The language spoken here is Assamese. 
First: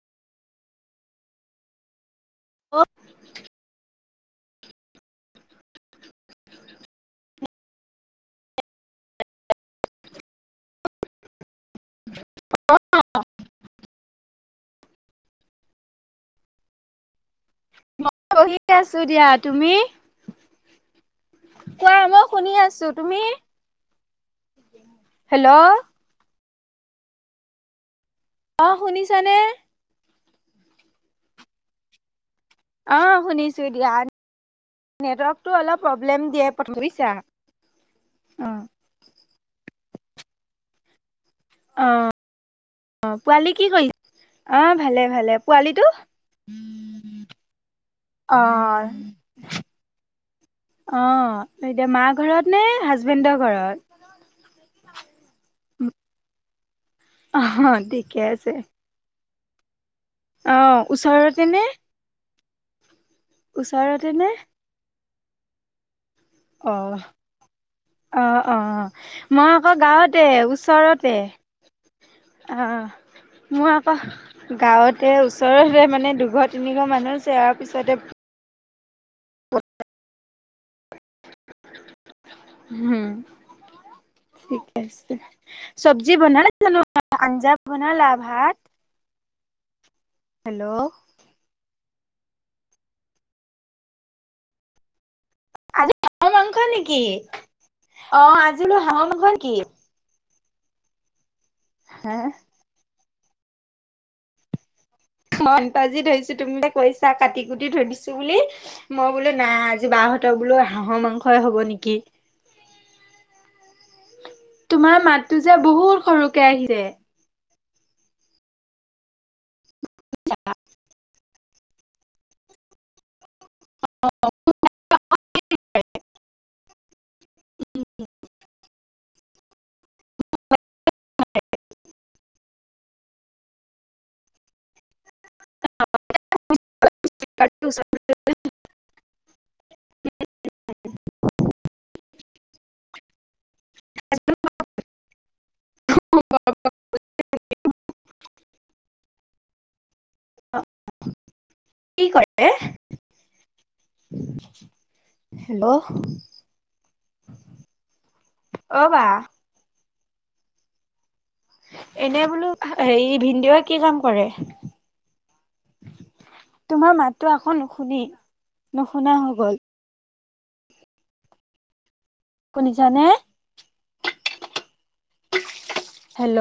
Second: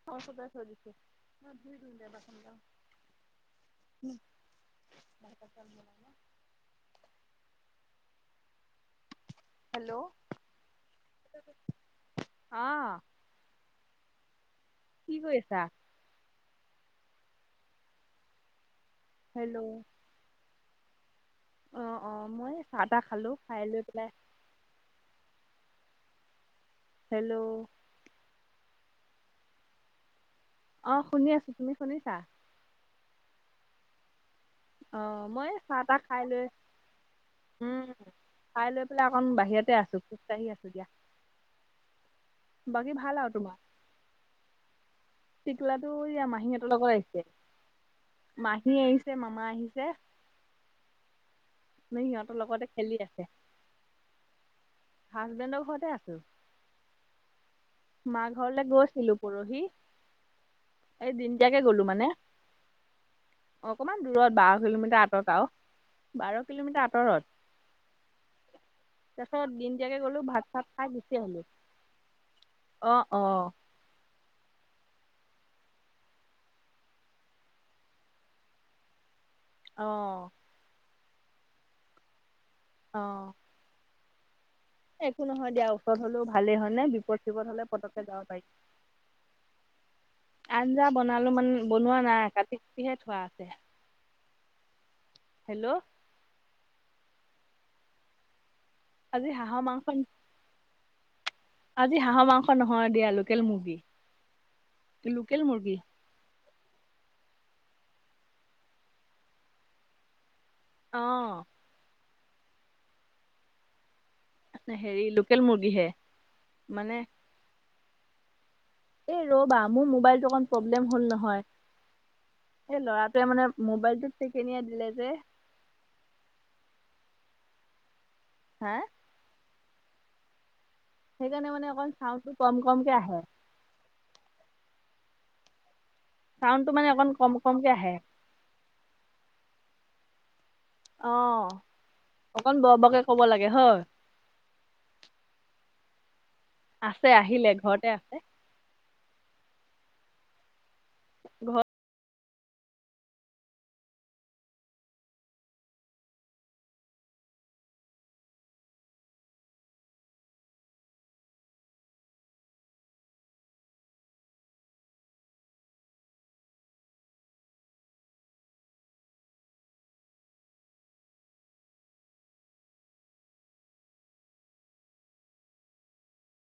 [unintelligible] ঘৰৰ ওচৰতে থৈ দিছোঁ। মই ধুই দিম গে বাচন গাল [inaudible] অ! [inaudible] [unintelligible] হেল্ল'! [inaudible] অঁ! অঁ [inaudible] কি কৰি আছা? [inaudible] পঢ়ি আছো দিয়া। হেল্ল' তুমি? [inaudible] অ কোৱা? অ মই শুনি চাহ আছো। তাহ তুমি? খালো খাই লৈ পেলাই হেল্ল'! [inaudible] হেল্ল'! [inaudible] অঁ! শুনিছানে? [inaudible] অঁ! শুনি আছো। তুমি শুনিছা? [inaudible] অঁ! শুনিছোঁ দিয়া। অ [inaudible] মই নেটৱৰ্কটো চাহ অলপ তাহ খাই প্ৰব্লেম লৈ দিয়ে [inaudible] বুজিছা। উম অঁ! [unintelligible] অকণ বাহিৰতে আছো, খোজকাঢ়ি আছো দিয়া। অঁ! [inaudible] বাকী ভাল আৰু তোমাৰ? [inaudible] অঁ! ভালে-ভালে। পোৱালীটো টিকলাটো এয়া মাহীহঁতৰ লগত আহিছে [inaudible] মাহী অঁ! আহিছে মামা আহিছে [inaudible] অঁ! এতিয়া মা সিহঁতৰ ঘৰত নে লগতে খেলি আছে হাজবেণ্ডৰ ঘৰত? [inaudible] হাজবেণ্ডৰ ঘৰতে আছোঁ। [inaudible] অহ, [inaudible] মা ঘৰলে গৈছিলো পৰহি। অ [inaudible] এই ওচৰতে নে দিনতিয়াকৈ গ'লো মানে। [inaudible] অকমান ওচৰতে নে দূৰত বাও। বাৰ কিলোমিটাৰ আঁতৰত আও বাৰ কিলোমিটাৰ আঁতৰত। [inaudible] অঁ-অঁ! তাৰপিছত মই আকৌ দিনদিয়াকে গ'লো গাঁৱতে ভাত চাত খাই গুচি ওচৰতে। আহিলো। [inaudible] অঁ! অ অ মই আকৌ [inaudible] গাঁৱতে ওচৰতে মানে দুঘৰ-তিনিঘৰ মানুহ যোৱাৰ পিছতে [inaudible] অঁ! [inaudible] অ হুম [inaudible] একো নহয় দিয়া [inaudible] ওচৰত চব্জি হলেও বনালা ভালেই হয় নে বিপদ [inaudible] চিপদ আঞ্জা হলে পতককে বনালা যাব পাৰি ভাত? হেল্ল' আঞ্জা বনা [inaudible] বনালো মানে, বনোৱা নাই কাটি-কোটিহে থোৱা আছে। হেল্ল'! [inaudible] আজি হাঁহৰ মাংস নেকি? অঁ! আজি বোলো হাঁহৰ আজি মাংস নেকি? [inaudible] মাংস আজি হাঁহৰ মাংস নহয় দিয়া লোকেল মুৰ্গী। [inaudible] [unintelligible] মুৰ্গী কাটি কুটি থৈ দিছো বুলি, মই বোলো নাই আজি বাহঁতৰ বোলো হাঁহৰ অ মাংসই হব নেকি তোমাৰ হেৰি মাতটো লোকেল যে মুৰ্গীহে বহুত সৰুকে আহিছে মানে এহ ৰবা, মোৰ মোবাইলটো অকন প প্ৰব্লেম হল নহয়, এই লৰাটোৱে মানে মোবাইলটোত তেকেনিয়াই দিলে যে হা সেইকাৰণে মানে অকমান চাউণ্ডটো কম‌ কমকে আহে। চাউণ্ডটো মানে অকণমান কম কমকে আহে। অহ, অকন বৰ বৰকে কব লাগে হয়। [unintelligible] আছে আহিলে, ঘৰতে আছে। ঘৰত কি কৰে হেল্ল অহ বা এনে বোলো হেৰি ভিনদেউৱে কি কাম কৰে। তোমাৰ মাততো আকৌ নুশুনি, নুশুনা হৈ গল। শুনিছানে হেল্ল'